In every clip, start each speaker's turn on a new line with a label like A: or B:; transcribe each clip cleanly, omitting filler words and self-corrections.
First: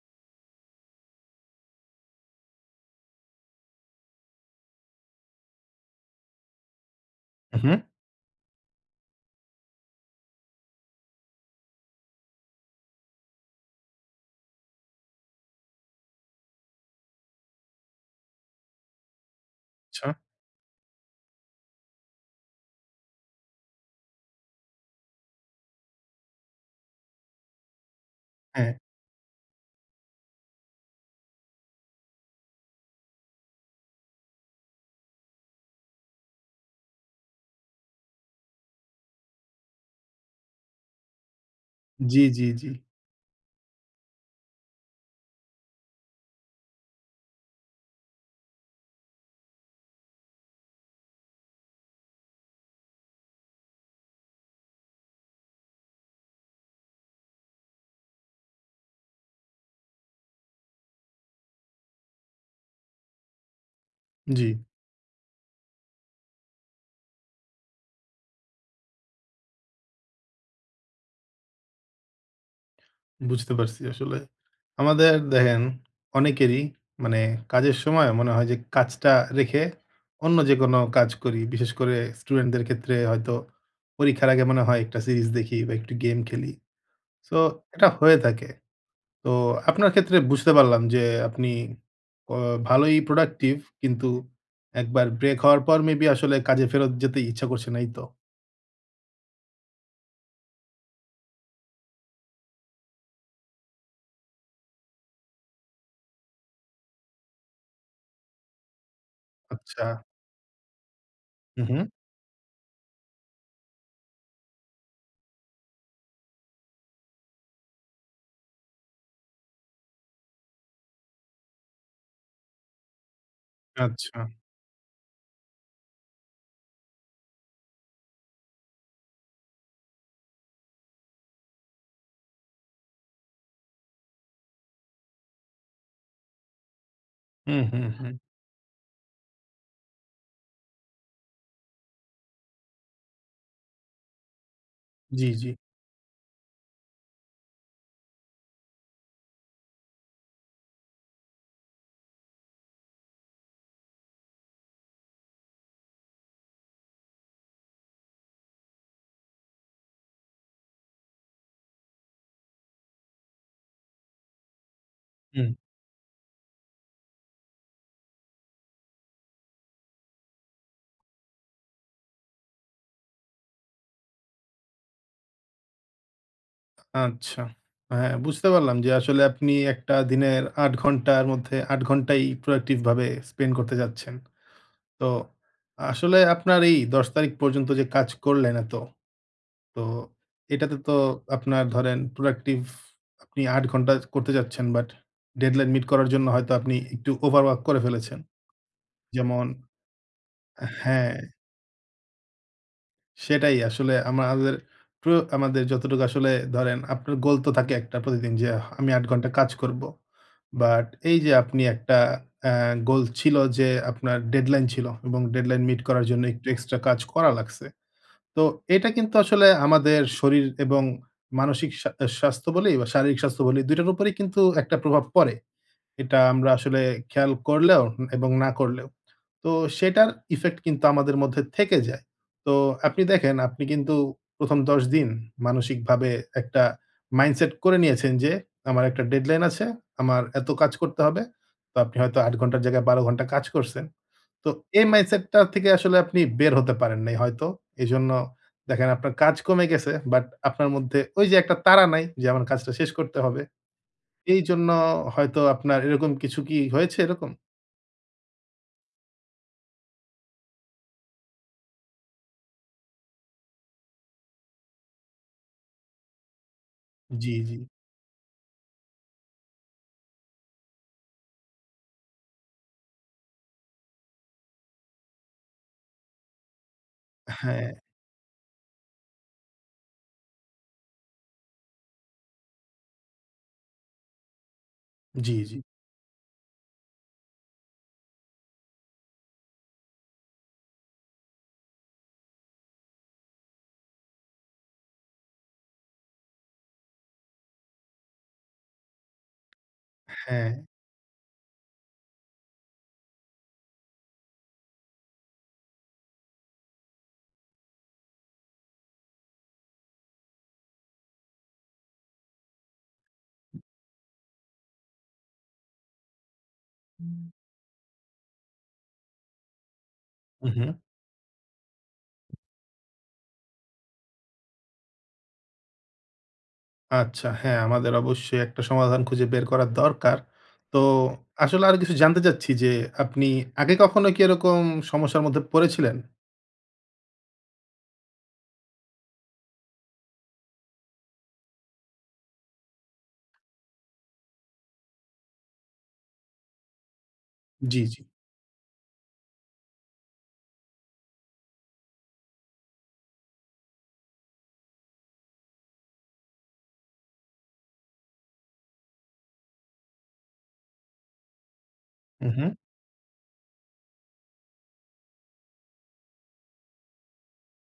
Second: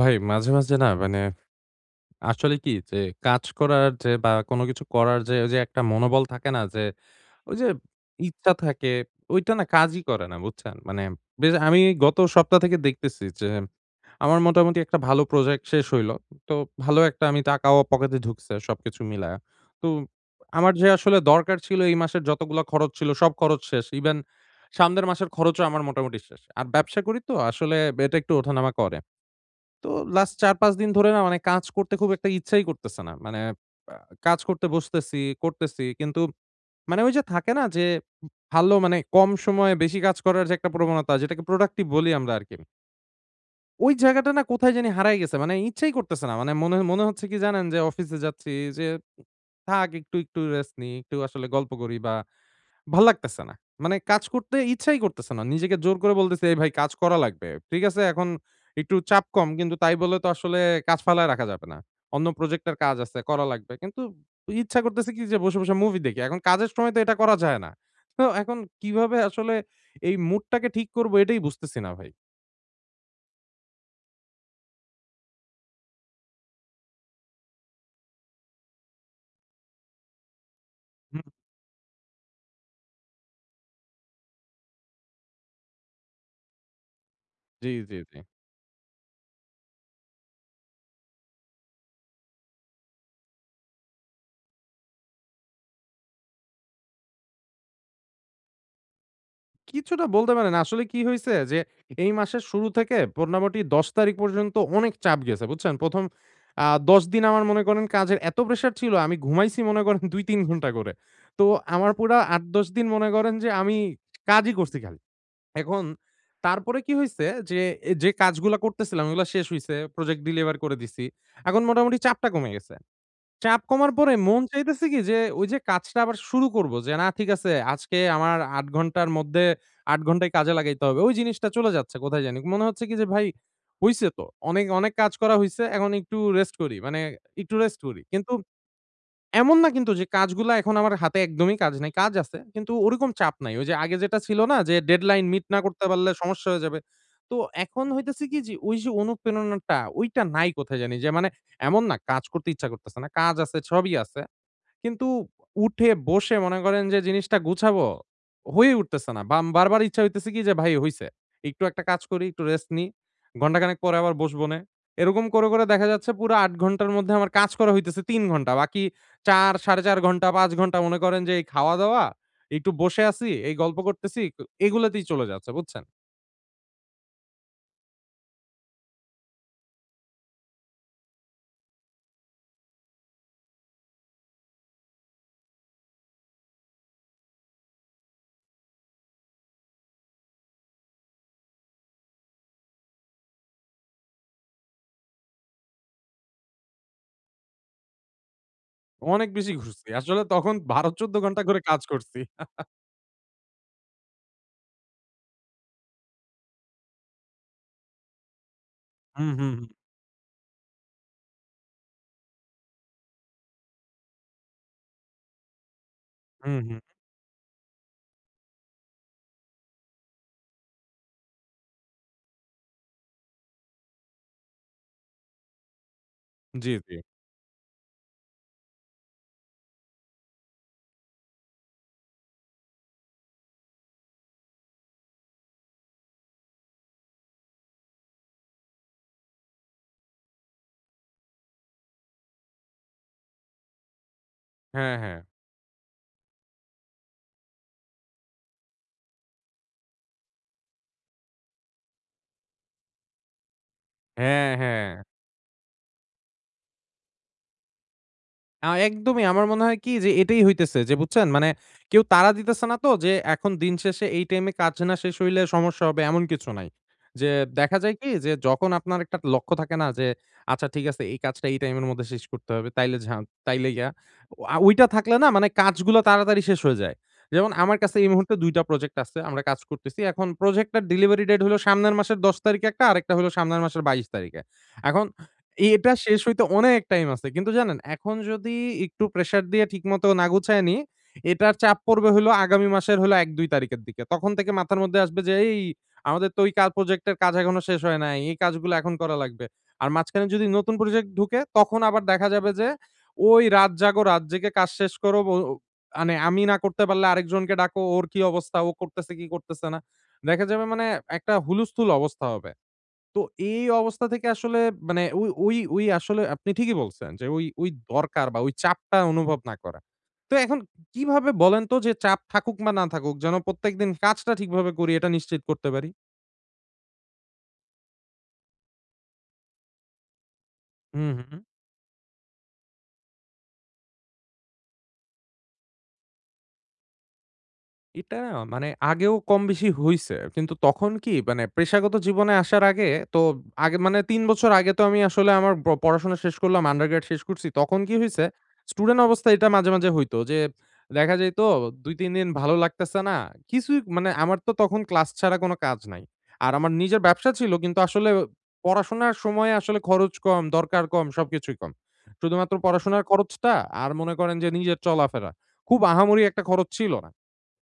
A: ভাই মাঝে, মাঝে না মানে আসলে কি যে কাজ করার যে বা কোনো কিছু করার যে ওই যে একটা মনোবল থাকে না যে ওই যে
B: উহু,
A: ইচ্ছা থাকে ওইটা না কাজই করে না বুঝছেন? মানে বেশ আমি গত সপ্তাহ থেকে দেখতেছি যে আমার মোটামুটি একটা ভালো প্রজেক্ট শেষ হইলো। তো ভালো একটা আমি টাকাও পকেটে ঢুকছে সবকিছু মিলায়া। তো
B: আচ্ছা।
A: আমার যে আসলে দরকার ছিল এই মাসের যতগুলা খরচ ছিল সব খরচ শেষ। ইভেন সামনের মাসের খরচও আমার মোটামুটি শেষ। আর ব্যবসা করি তো আসলে এটা একটু
B: হ্যাঁ,
A: ওঠানামা করে। তো লাস্ট ৪-৫ দিন ধরে না মানে কাজ করতে খুব একটা ইচ্ছাই করতেছে না। মানে আ কাজ করতে বসতেছি, করতেছি। কিন্তু মানে ওই যে থাকে না যে ভালো মানে কম সময়ে বেশি কাজ করার যে একটা প্রবণতা যেটাকে প্রোডাক্টিভ বলি
B: জি,
A: আমরা
B: জি,
A: আরকি।
B: জি,
A: ওই জায়গাটা না কোথায় জানি হারায় গেছে। মানে ইচ্ছাই করতেছে না। মানে মনে মনে হচ্ছে কি জানেন যে অফিসে যাচ্ছি যে থাক একটু, একটু রেস্ট নিই, একটু আসলে গল্প করি বা ভাল লাগতেছে না। মানে কাজ করতে ইচ্ছাই করতেছে না। নিজেকে জোর করে বলতেছি, "এই ভাই কাজ করা লাগবে।" ঠিক আছে? এখন একটু চাপ কম কিন্তু তাই বলে তো আসলে কাজ ফালায় রাখা যাবে না। অন্য প্রজেক্টের কাজ আছে, করা লাগবে। কিন্তু
B: জি।
A: ইচ্ছা করতেছে কি যে বসে, বসে মুভি দেখি। এখন কাজের সময় তো এটা করা যায় না। তো এখন কিভাবে আসলে এই মুডটাকে ঠিক করব এটাই বুঝতেছি না ভাই।
B: বুঝতে পারছি আসলে। আমাদের দেখেন অনেকেরই মানে কাজের সময় মনে হয় যে কাজটা রেখে অন্য যেকোনো কাজ
A: হুম,
B: করি। বিশেষ করে স্টুডেন্টদের ক্ষেত্রে হয়তো পরীক্ষার আগে মনে হয় একটা সিরিজ দেখি বা একটু গেম খেলি। সো
A: জি,
B: এটা
A: জি,
B: হয়ে
A: জি।
B: থাকে। তো আপনার ক্ষেত্রে বুঝতে পারলাম যে আপনি অ ভালোই প্রোডাক্টিভ, কিন্তু একবার ব্রেক হওয়ার পর মেবি আসলে কাজে ফেরত যেতে ইচ্ছা করছে না, এই তো?
A: কিছুটা বলতে পারেন। আসলে কি হইছে যে, এই মাসের শুরু থেকে মোটামুটি ১০ তারিখ পর্যন্ত অনেক চাপ গেছে, বুঝছেন? ১ম ১০ দিন আমার মনে করেন কাজের এত প্রেশার ছিল, আমি ঘুমাইছি মনে
B: আচ্ছা।
A: করেন ২-৩ ঘন্টা করে। তো
B: হু, হু।
A: আমার পুরা ৮-১০ দিন মনে করেন যে আমি কাজই করছি খালি। এখন তারপরে কি হইছে যে, এ যে কাজগুলা করতেছিলাম ওগুলা শেষ হইছে, প্রজেক্ট ডেলিভার করে দিছি। এখন মোটামুটি চাপটা কমে গেছে। চাপ কমার পরে
B: আচ্ছা।
A: মন চাইতেছে কি যে, ওই যে কাজটা আবার শুরু করব যে, না ঠিক আছে আজকে আমার ৮ ঘন্টার মধ্যে ৮ ঘন্টাই কাজে লাগাইতে হবে। ওই জিনিসটা চলে যাচ্ছে কোথায় জানি। মনে হচ্ছে কি যে, ভাই হইছে তো। অনেক, অনেক কাজ করা হইছে। এখন একটু রেস্ট করি। মানে একটু
B: হুম,
A: রেস্ট
B: হুম,
A: করি।
B: হুম।
A: কিন্তু এমন না কিন্তু যে কাজগুলা এখন আমার হাতে একদমই কাজ নাই। কাজ আছে। কিন্তু ওরকম চাপ নাই। ওই যে আগে যেটা ছিল না যে ডেডলাইন
B: জি,
A: মিট
B: জি।
A: না করতে পারলে সমস্যা হয়ে যাবে। তো এখন হইতেছে কি যে ওই যে অনুপ্রেরণাটা ওইটা নাই কোথায় জানি। যে মানে এমন না কাজ করতে ইচ্ছা করতেছে না। কাজ আছে, সবই আছে। কিন্তু উঠে বসে মনে করেন যে জিনিসটা গুছাবো, হয়ে উঠতেছে না। বাম বারবার ইচ্ছা হইতেছে কি যে ভাই হইছে। একটু একটা কাজ করি, একটু রেস্ট নিই। ঘন্টাখানেক পরে আবার বসবনে। এরকম করে,
B: হুম,
A: করে দেখা যাচ্ছে পুরো ৮ ঘন্টার মধ্যে আমার কাজ করা হইতেছে ৩ ঘন্টা। বাকি ৪, ৪.৫ ঘন্টা ৫ ঘন্টা মনে করেন যে এই খাওয়া-দাওয়া, একটু বসে আছি, এই গল্প করতেছি, এগুলাতেই চলে যাচ্ছে বুঝছেন?
B: আচ্ছা। হ্যাঁ, বুঝতে পারলাম যে আসলে আপনি একটা দিনের ৮ ঘন্টার মধ্যে ৮ ঘন্টাই প্রোডাক্টিভ ভাবে স্পেন্ড করতে যাচ্ছেন। তো আসলে আপনার এই ১০ তারিখ পর্যন্ত যে কাজ করলেন এত, তো এটাতে তো আপনার ধরেন প্রোডাক্টিভ, আপনি ৮ ঘন্টা করতে যাচ্ছেন, বাট ডেডলাইন মিট করার জন্য হয়তো আপনি একটু ওভারওয়ার্ক করে ফেলেছেন।
A: অনেক
B: যেমন,
A: বেশি ঘুরছি। আসলে তখন ১২-১৪
B: হ্যাঁ।
A: ঘন্টা করে কাজ করছি।
B: সেটাই আসলে আমাদের প্র আমাদের যতটুকু আসলে ধরেন আপনার গোল তো থাকে একটা প্রতিদিন যে আমি ৮ ঘন্টা
A: হুম,
B: কাজ
A: হুম, হুম,
B: করব। বাট এই যে আপনি একটা অ্যা গোল ছিল যে আপনার ডেডলাইন ছিল এবং ডেডলাইন মিট করার জন্য একটু
A: হুম, হুম।
B: এক্সট্রা কাজ করা লাগছে। তো এটা কিন্তু আসলে আমাদের শরীর এবং মানসিক স্বাস্থ্য বলি বা শারীরিক স্বাস্থ্য বলি, ২ টার উপরেই কিন্তু একটা প্রভাব পড়ে। এটা আমরা
A: জি,
B: আসলে
A: জি।
B: খেয়াল করলেও এবং না করলেও। তো সেটার ইফেক্ট কিন্তু আমাদের মধ্যে থেকে যায়। তো আপনি দেখেন আপনি কিন্তু ১ম ১০ দিন মানসিকভাবে একটা মাইন্ডসেট করে নিয়েছেন যে, আমার একটা ডেডলাইন আছে, আমার এত কাজ করতে হবে। তো আপনি হয়তো ৮ ঘন্টার জায়গায় ১২ ঘন্টা কাজ করছেন। তো এই
A: হ্যাঁ, হ্যাঁ।
B: মাইন্ডসেটটা থেকে আসলে আপনি বের হতে পারেন নাই হয়তো। এজন্য দেখেন আপনার কাজ কমে গেছে, বাট আপনার মধ্যে ওই যে একটা তাড়া নাই যে আমার কাজটা শেষ করতে হবে।
A: হ্যাঁ,
B: এইজন্য
A: হ্যাঁ।
B: হয়তো আপনার এরকম কিছু কি হয়েছে এরকম?
A: একদমই। আমার মনে হয় কি যে এটাই হইতেছে যে বুঝছেন? মানে কেউ তাড়া দিতেছে না তো যে এখন দিন শেষে এই টাইমে কাজ না শেষ হইলে সমস্যা হবে এমন কিছু নাই। যে
B: জি, জি।
A: দেখা যায় কি যে যখন আপনার একটা লক্ষ্য থাকে না যে আচ্ছা ঠিক আছে এই কাজটা এই টাইমের মধ্যে শেষ করতে হবে। তাইলে ইয়া। ওইটা থাকলে না মানে কাজগুলো তাড়াতাড়ি শেষ হয়ে যায়। যেমন
B: হ্যাঁ,
A: আমার কাছে এই মুহূর্তে ২ টা প্রজেক্ট আছে। আমরা কাজ করতেছি। এখন প্রজেক্টটার ডেলিভারি ডেট হলো সামনের মাসের ১০ তারিখে একটা আরেকটা হলো সামনের মাসের ২২ তারিখে। এখন
B: জি, জি।
A: এটা শেষ হইতে অনেক টাইম আছে। কিন্তু জানেন এখন যদি একটু প্রেশার দিয়ে ঠিকমতো না গুছায় নিই, এটার চাপ পড়বে হইলো আগামী মাসের হলো ১-২ তারিখের দিকে। তখন থেকে মাথার মধ্যে আসবে যে, "এই আমাদের তো ওই প্রজেক্টের কাজ এখনো শেষ হয় নাই। এই কাজগুলো এখন করা লাগবে।" আর মাঝখানে যদি
B: হ্যাঁ,
A: নতুন প্রজেক্ট ঢুকে তখন আবার দেখা যাবে যে, ওই রাত জাগো, রাত জেগে কাজ শেষ করো। মানে আমি না করতে পারলে আরেকজনকে ডাকো, ওর কি অবস্থা, ও করতেছে কি করতেছে না। দেখা যাবে মানে একটা হুলস্থুল অবস্থা হবে। তো এই অবস্থা থেকে আসলে মানে ওই ওই ওই আসলে আপনি ঠিকই বলছেন যে ওই ওই দরকার বা ওই চাপটা অনুভব না করা। তো
B: হু,
A: এখন
B: হু।
A: কিভাবে বলেন তো যে চাপ থাকুক বা না থাকুক যেন প্রত্যেকদিন কাজটা ঠিকভাবে করি এটা নিশ্চিত করতে পারি?
B: আচ্ছা, হ্যাঁ, আমাদের অবশ্যই একটা সমাধান খুঁজে বের করার দরকার। তো
A: হু, হু।
B: আসলে আরো কিছু জানতে চাচ্ছি যে, আপনি আগে কখনো কি এরকম সমস্যার মধ্যে পড়েছিলেন?
A: এটা না মানে আগেও কম বেশি হইছে। কিন্তু তখন কি মানে পেশাগত জীবনে আসার আগে তো আগে মানে ৩ বছর আগে তো আমি আসলে আমার পড়াশোনা শেষ করলাম, আন্ডারগ্রেড শেষ করছি। তখন
B: জি,
A: কি
B: জি।
A: হইছে? স্টুডেন্ট অবস্থায় এটা মাঝে, মাঝে হইতো যে দেখা যাইত ২-৩ দিন ভালো লাগতেছে না। কিছুই মানে আমার তো তখন ক্লাস ছাড়া কোনো কাজ নাই। আর আমার নিজের ব্যবসা ছিল কিন্তু আসলে পড়াশোনার সময়ে আসলে খরচ কম, দরকার কম, সবকিছুই কম।
B: হু, হু।
A: শুধুমাত্র পড়াশোনার খরচটা আর মনে করেন যে নিজের চলাফেরা। খুব আহামরি একটা খরচ ছিল না।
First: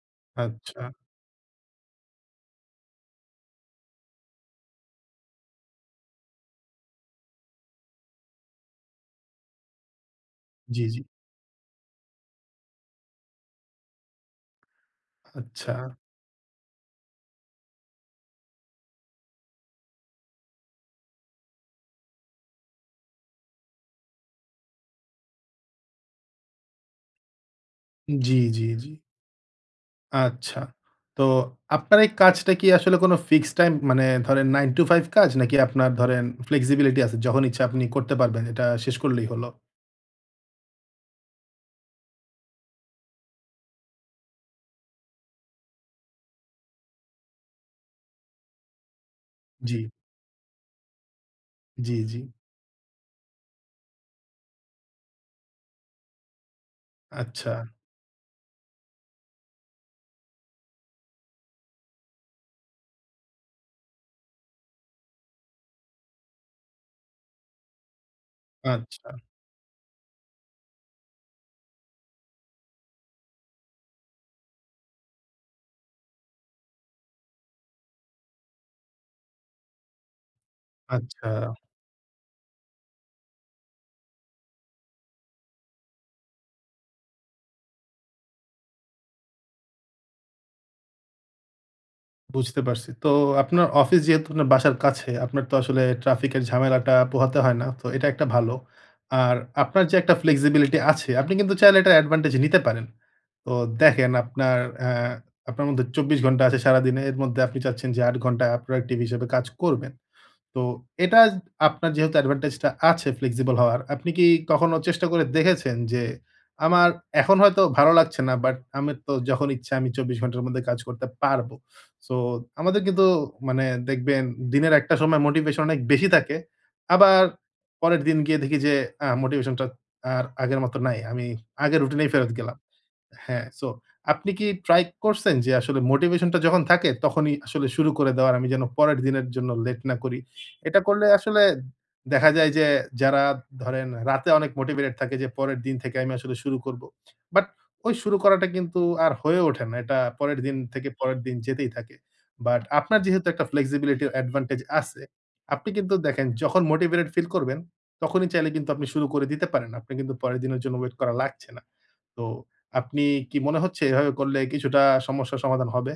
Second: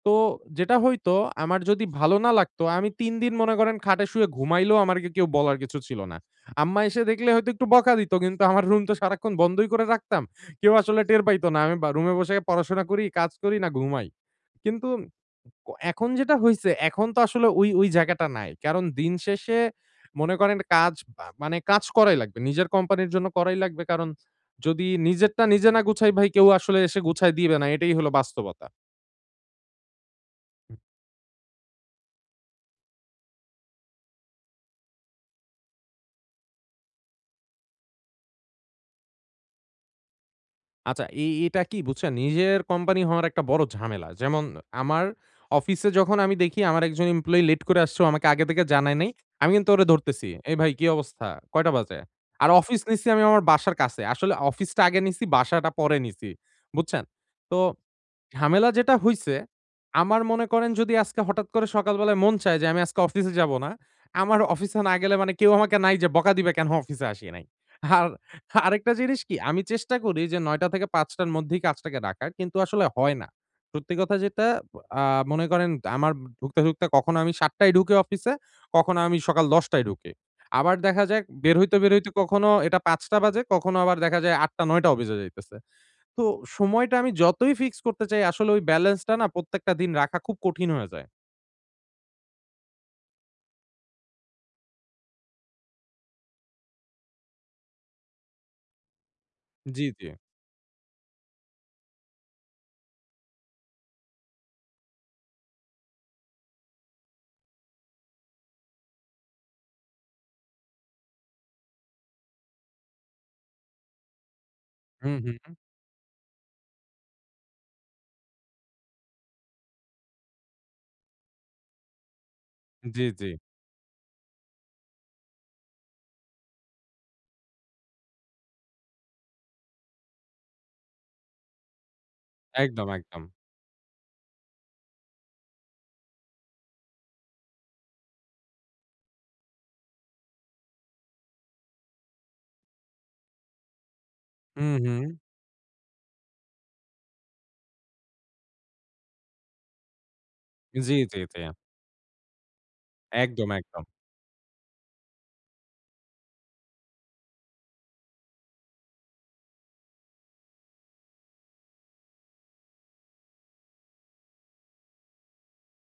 A: তো যেটা
B: আচ্ছা।
A: হইতো আমার যদি ভালো না লাগতো, আমি ৩ দিন মনে করেন খাটে শুয়ে ঘুমাইলেও আমাকে কেউ বলার কিছু ছিল না। আম্মা এসে দেখলে হয়তো একটু বকা দিত। কিন্তু আমার রুম তো সারাক্ষণ বন্ধই করে রাখতাম। কেউ
B: জি, জি।
A: আসলে টের পাইত না। আমি বা রুমে বসে পড়াশোনা করি, কাজ করি না ঘুমাই। কিন্তু
B: আচ্ছা।
A: এখন যেটা হইছে, এখন তো আসলে ওই, ওই জায়গাটা নাই। কারণ দিন শেষে মনে করেন কাজ বা মানে কাজ করাই লাগবে। নিজের কোম্পানির জন্য করাই লাগবে। কারণ যদি নিজেরটা নিজে না গুছাই ভাই কেউ আসলে এসে গুছায় দিবে না। এটাই হলো
B: জি,
A: বাস্তবতা।
B: জি, জি। আচ্ছা। তো আপনার এই কাজটা কি আসলে কোনো ফিক্সড টাইম মানে ধরেন 9 to 5 কাজ, নাকি আপনার ধরেন ফ্লেক্সিবিলিটি আছে, যখন ইচ্ছা আপনি করতে পারবেন, এটা শেষ করলেই হলো?
A: আচ্ছা, এটা কি বুঝছেন? নিজের কোম্পানি হওয়ার একটা বড় ঝামেলা। যেমন আমার অফিসে যখন আমি দেখি আমার একজন এমপ্লয়ি লেট করে আসছে, ও আমাকে আগে থেকে জানায় নাই। আমি কিন্তু
B: জি,
A: ওরে ধরতেছি। "এই ভাই কি অবস্থা? কয়টা
B: জি,
A: বাজে?"
B: জি।
A: আর অফিস নিছি আমি আমার বাসার কাছে। আসলে অফিসটা আগে নিছি, বাসাটা পরে নিছি। বুঝছেন?
B: আচ্ছা,
A: তো ঝামেলা যেটা হইছে, আমার মনে করেন যদি আজকে হঠাৎ করে সকালবেলায় মন চায় যে আমি আজকে অফিসে যাব না। আমার অফিসে না গেলে মানে কেউ আমাকে নাই যে বকা দিবে কেন অফিসে আসি নাই। আর আরেকটা
B: আচ্ছা,
A: জিনিস কি আমি চেষ্টা করি যে ৯টা থেকে ৫টার মধ্যেই কাজটাকে রাখার কিন্তু আসলে হয় না। সত্যি কথা যেটা আ মনে করেন আমার ঢুকতে, ঢুকতে কখনো আমি ৭:০০ টায় ঢুকি অফিসে, কখনো আমি সকাল ১০:০০ টায় ঢুকি। আবার দেখা যায়
B: আচ্ছা।
A: বের হইতে, বের হইতে কখনো এটা ৫টা বাজে, কখনো আবার দেখা যায় ৮:০০ ৯:০০ টা অফিসে যাইতেছে। তো সময়টা আমি যতই ফিক্স করতে চাই আসলে ওই ব্যালেন্সটা না প্রত্যেকটা দিন রাখা খুব কঠিন হয়ে যায়।
B: বুঝতে পারছি। তো আপনার অফিস যেহেতু আপনার বাসার কাছে, আপনার তো আসলে ট্রাফিকের ঝামেলাটা পোহাতে হয় না। তো এটা একটা ভালো। আর আপনার
A: জি,
B: যে
A: জি।
B: একটা flexibility আছে, আপনি কিন্তু চাইলে এটার advantage নিতে পারেন। তো দেখেন আপনার আপনার মধ্যে ২৪ ঘন্টা আছে সারাদিনে। এর মধ্যে আপনি চাচ্ছেন যে ৮ ঘন্টা productive হিসেবে কাজ করবেন। তো এটা, আপনার যেহেতু অ্যাডভান্টেজটা আছে ফ্লেক্সিবল হওয়ার, আপনি কি কখনো চেষ্টা
A: হুম,
B: করে
A: হুম।
B: দেখেছেন যে, আমার এখন হয়তো ভালো লাগছে না, বাট আমি তো যখন ইচ্ছা আমি ২৪ ঘন্টার মধ্যে কাজ করতে পারবো। সো আমাদের
A: জি,
B: কিন্তু
A: জি।
B: মানে দেখবেন দিনের একটা সময় মোটিভেশন অনেক বেশি থাকে। আবার পরের দিন গিয়ে দেখি যে মোটিভেশনটা আর আগের মতো নাই। আমি আগের রুটিনেই ফেরত গেলাম।
A: একদম, একদম।
B: হ্যাঁ, সো আপনি কি ট্রাই করছেন যে আসলে মোটিভেশনটা যখন থাকে তখনই আসলে শুরু করে দেওয়ার, আমি যেন পরের দিনের জন্য লেট না করি। এটা করলে আসলে দেখা যায় যে যারা ধরেন রাতে অনেক
A: হুম,
B: মোটিভেটেড
A: হুম।
B: থাকে যে পরের দিন থেকে আমি আসলে শুরু করব। বাট ওই শুরু করাটা কিন্তু আর হয়ে ওঠে না। এটা পরের দিন থেকে
A: জি, জি,
B: পরের দিন
A: জি।
B: যেতেই থাকে। বাট আপনার যেহেতু একটা
A: একদম, একদম।
B: ফ্লেক্সিবিলিটি অ্যাডভান্টেজ আছে, আপনি কিন্তু দেখেন যখন মোটিভেটেড ফিল করবেন তখনই চাইলে কিন্তু আপনি শুরু করে দিতে পারেন। আপনি কিন্তু পরের দিনের জন্য ওয়েট করা লাগছে না। তো আপনি কি মনে হচ্ছে এভাবে করলে কিছুটা সমস্যার সমাধান হবে?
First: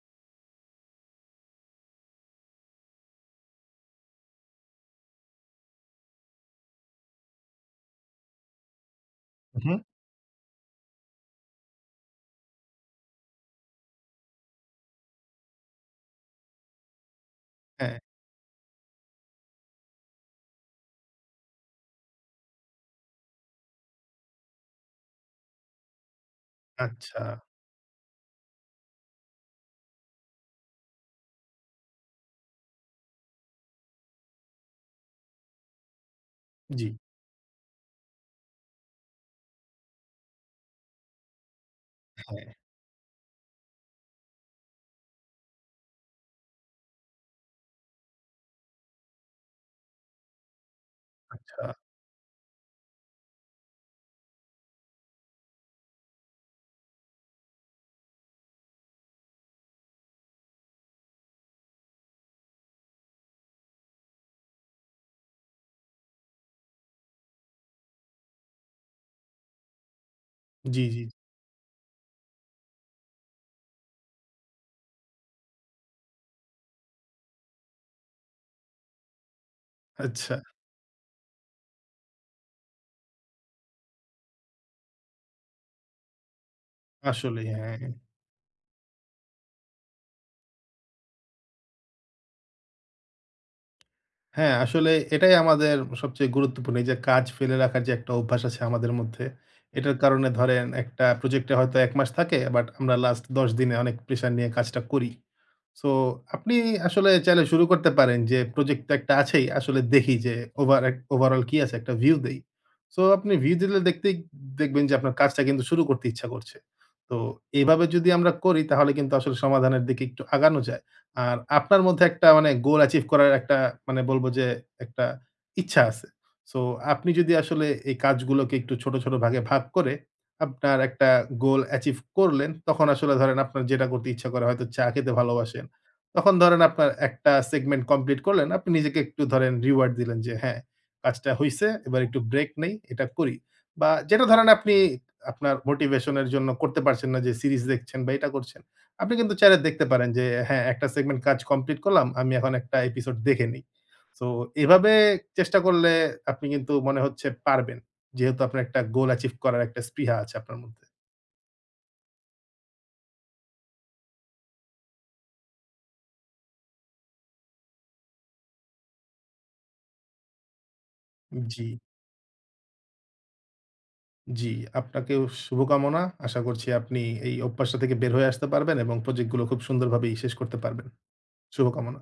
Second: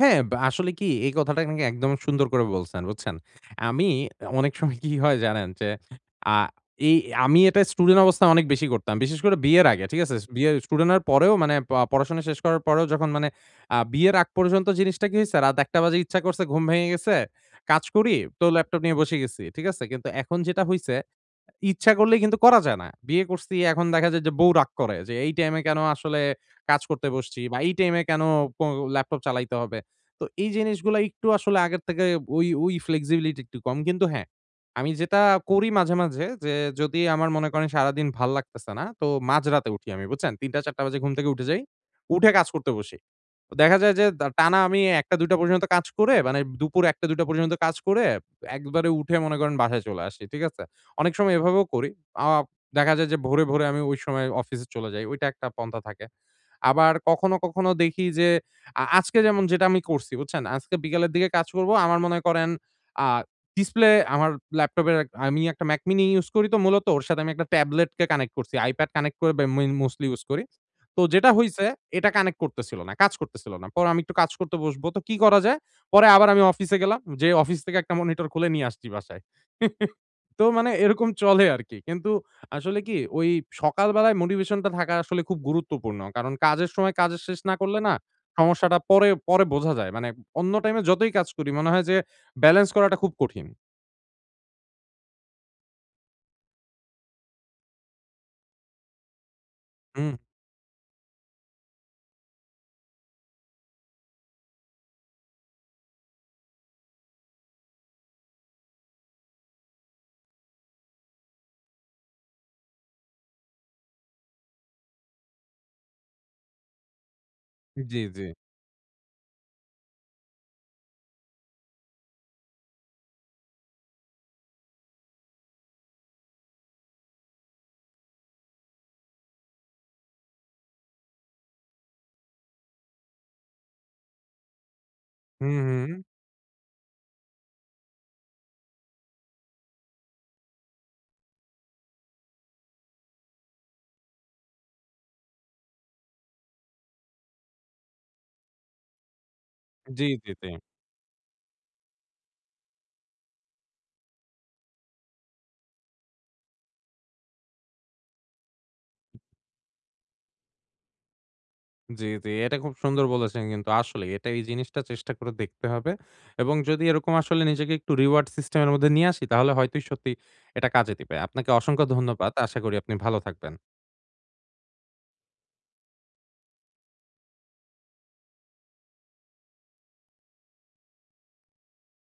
A: হ্যাঁ, বা আসলে কি এই কথাটা নাকি একদম সুন্দর করে বলছেন, বুঝছেন? আমি অনেক সময় কি হয় জানেন? যে আ এই আমি এটা স্টুডেন্ট অবস্থায় অনেক বেশি করতাম। বিশেষ করে
B: হু,
A: বিয়ের
B: হু।
A: আগে, ঠিক আছে? বিয়ে স্টুডেন্ট হওয়ার পরেও মানে পড়াশোনা শেষ করার পরেও যখন মানে বিয়ের আগ পর্যন্ত জিনিসটা কি হইছে? রাত ১:০০ বাজে ইচ্ছা করছে, ঘুম ভেঙে গেছে, কাজ
B: হ্যাঁ,
A: করি তো ল্যাপটপ নিয়ে বসে গেছি, ঠিক আছে? কিন্তু এখন যেটা হইছে ইচ্ছা করলেই কিন্তু করা যায় না। বিয়ে করছি এখন দেখা যায় যে বউ রাগ করে যে, "এই টাইমে কেন আসলে কাজ করতে
B: আচ্ছা।
A: বসছি?" বা "এই টাইমে কেন কো ল্যাপটপ চালাইতে হবে?" তো এই জিনিসগুলা একটু আসলে আগের থেকে ওই, ওই ফ্লেক্সিবিলিটি একটু কম। কিন্তু হ্যাঁ, আমি যেটা করি মাঝে, মাঝে যে
B: জি,
A: যদি আমার মনে করেন সারাদিন ভাল লাগতেছে না, তো মাঝরাতে উঠি আমি বুঝছেন? ৩:০০-৪:০০ বাজে ঘুম থেকে উঠে যাই। উঠে কাজ
B: হ্যাঁ।
A: করতে বসি। দেখা যায় যে টানা আমি ১টা-২টা পর্যন্ত কাজ করে মানে দুপুর ১টা-২টা পর্যন্ত কাজ করে একবারে উঠে মনে করেন বাসায় চলে আসি। ঠিক আছে? অনেক সময় এভাবেও
B: আচ্ছা।
A: করি। আ দেখা যায় যে ভোরে, ভোরে আমি ওই সময় অফিসে চলে যাই। ওইটা একটা পন্থা থাকে। আবার কখনো, কখনো দেখি যে আজকে যেমন যেটা আমি করছি বুঝছেন? আজকে বিকালের দিকে কাজ করব। আমার মনে করেন আ ডিসপ্লে আমার ল্যাপটপের আমি একটা Mac mini ইউজ করি তো মূলত ওর সাথে আমি একটা ট্যাবলেটকে কানেক্ট করছি। iPad কানেক্ট করে বে মি মোস্টলি ইউজ করি।
B: জি, জি।
A: তো যেটা হইছে এটা কানেক্ট করতেছিল না, কাজ করতেছিল না। পরে আমি একটু কাজ করতে বসবো। তো কি করা যায়? পরে আবার আমি অফিসে গেলাম। যেয়ে অফিস থেকে একটা মনিটর খুলে নিয়ে আসছি বাসায়।
B: আচ্ছা।
A: তো মানে এরকম চলে আরকি। কিন্তু আসলে কি ওই সকালবেলায় মোটিভেশনটা থাকা আসলে খুব গুরুত্বপূর্ণ। কারণ কাজের সময় কাজ শেষ
B: আসলেই,
A: না
B: হ্যাঁ।
A: করলে না সমস্যাটা পরে, পরে বোঝা যায়। মানে অন্য টাইমে যতই কাজ করি মনে হয় যে ব্যালেন্স করাটা খুব কঠিন।
B: হ্যাঁ, আসলে এটাই আমাদের সবচেয়ে গুরুত্বপূর্ণ। এই যে কাজ ফেলে রাখার যে একটা অভ্যাস আছে আমাদের মধ্যে, এটার
A: হুম,
B: কারণে ধরেন একটা প্রজেক্টে হয়তো ১ মাস থাকে, বাট আমরা লাস্ট ১০ দিনে অনেক প্রেশার নিয়ে কাজটা করি। সো আপনি আসলে চাইলে শুরু করতে পারেন যে প্রজেক্ট তো একটা আছেই। আসলে দেখি যে ওভারঅল কি আছে, একটা ভিউ দেই। সো আপনি ভিউ দিলে দেখতেই দেখবেন যে আপনার কাজটা কিন্তু শুরু করতে ইচ্ছা করছে। তো এভাবে
A: জি,
B: যদি
A: জি।
B: আমরা করি তাহলে কিন্তু আসলে সমাধানের দিকে একটু আগানো যায়। আর আপনার মধ্যে একটা মানে গোল অ্যাচিভ করার একটা, মানে বলব যে একটা ইচ্ছা আছে। সো আপনি যদি আসলে এই কাজগুলোকে একটু ছোট, ছোট ভাগে ভাগ করে আপনার একটা গোল অ্যাচিভ করলেন, তখন আসলে ধরেন আপনার যেটা করতে ইচ্ছা করে, হয়তো চা খেতে
A: হুম,
B: ভালোবাসেন।
A: হুম।
B: তখন ধরেন আপনার একটা সেগমেন্ট কমপ্লিট করলেন, আপনি নিজেকে একটু ধরেন রিওয়ার্ড দিলেন যে হ্যাঁ, কাজটা হইছে, এবার একটু ব্রেক নেই, এটা করি। বা যেটা ধরেন আপনি আপনার মোটিভেশন এর জন্য করতে পারছেন না, যে সিরিজ দেখছেন বা এটা করছেন। আপনি কিন্তু চাইলে দেখতে
A: জি,
B: পারেন যে
A: জি, জি।
B: হ্যাঁ, একটা সেগমেন্ট কাজ কমপ্লিট করলাম। আমি এখন একটা এপিসোড দেখে নেই। সো এভাবে চেষ্টা করলে আপনি কিন্তু মনে হচ্ছে পারবেন। যেহেতু আপনার একটা গোল অ্যাচিভ করার একটা স্পৃহা আছে আপনার মধ্যে।
A: জি, জি। এটা খুব সুন্দর বলেছেন কিন্তু আসলে এটা এই জিনিসটা চেষ্টা করে দেখতে হবে। এবং যদি এরকম আসলে নিজেকে একটু রিওয়ার্ড সিস্টেম এর মধ্যে নিয়ে আসি তাহলে হয়তোই সত্যি এটা কাজে দিবে। আপনাকে
B: জি,
A: অসংখ্য ধন্যবাদ। আশা করি আপনি ভালো থাকবেন।
B: জি। আপনাকেও শুভকামনা। আশা করছি আপনি এই অভ্যাসটা থেকে বের হয়ে আসতে পারবেন এবং প্রজেক্ট গুলো খুব সুন্দরভাবেই শেষ করতে পারবেন। শুভকামনা।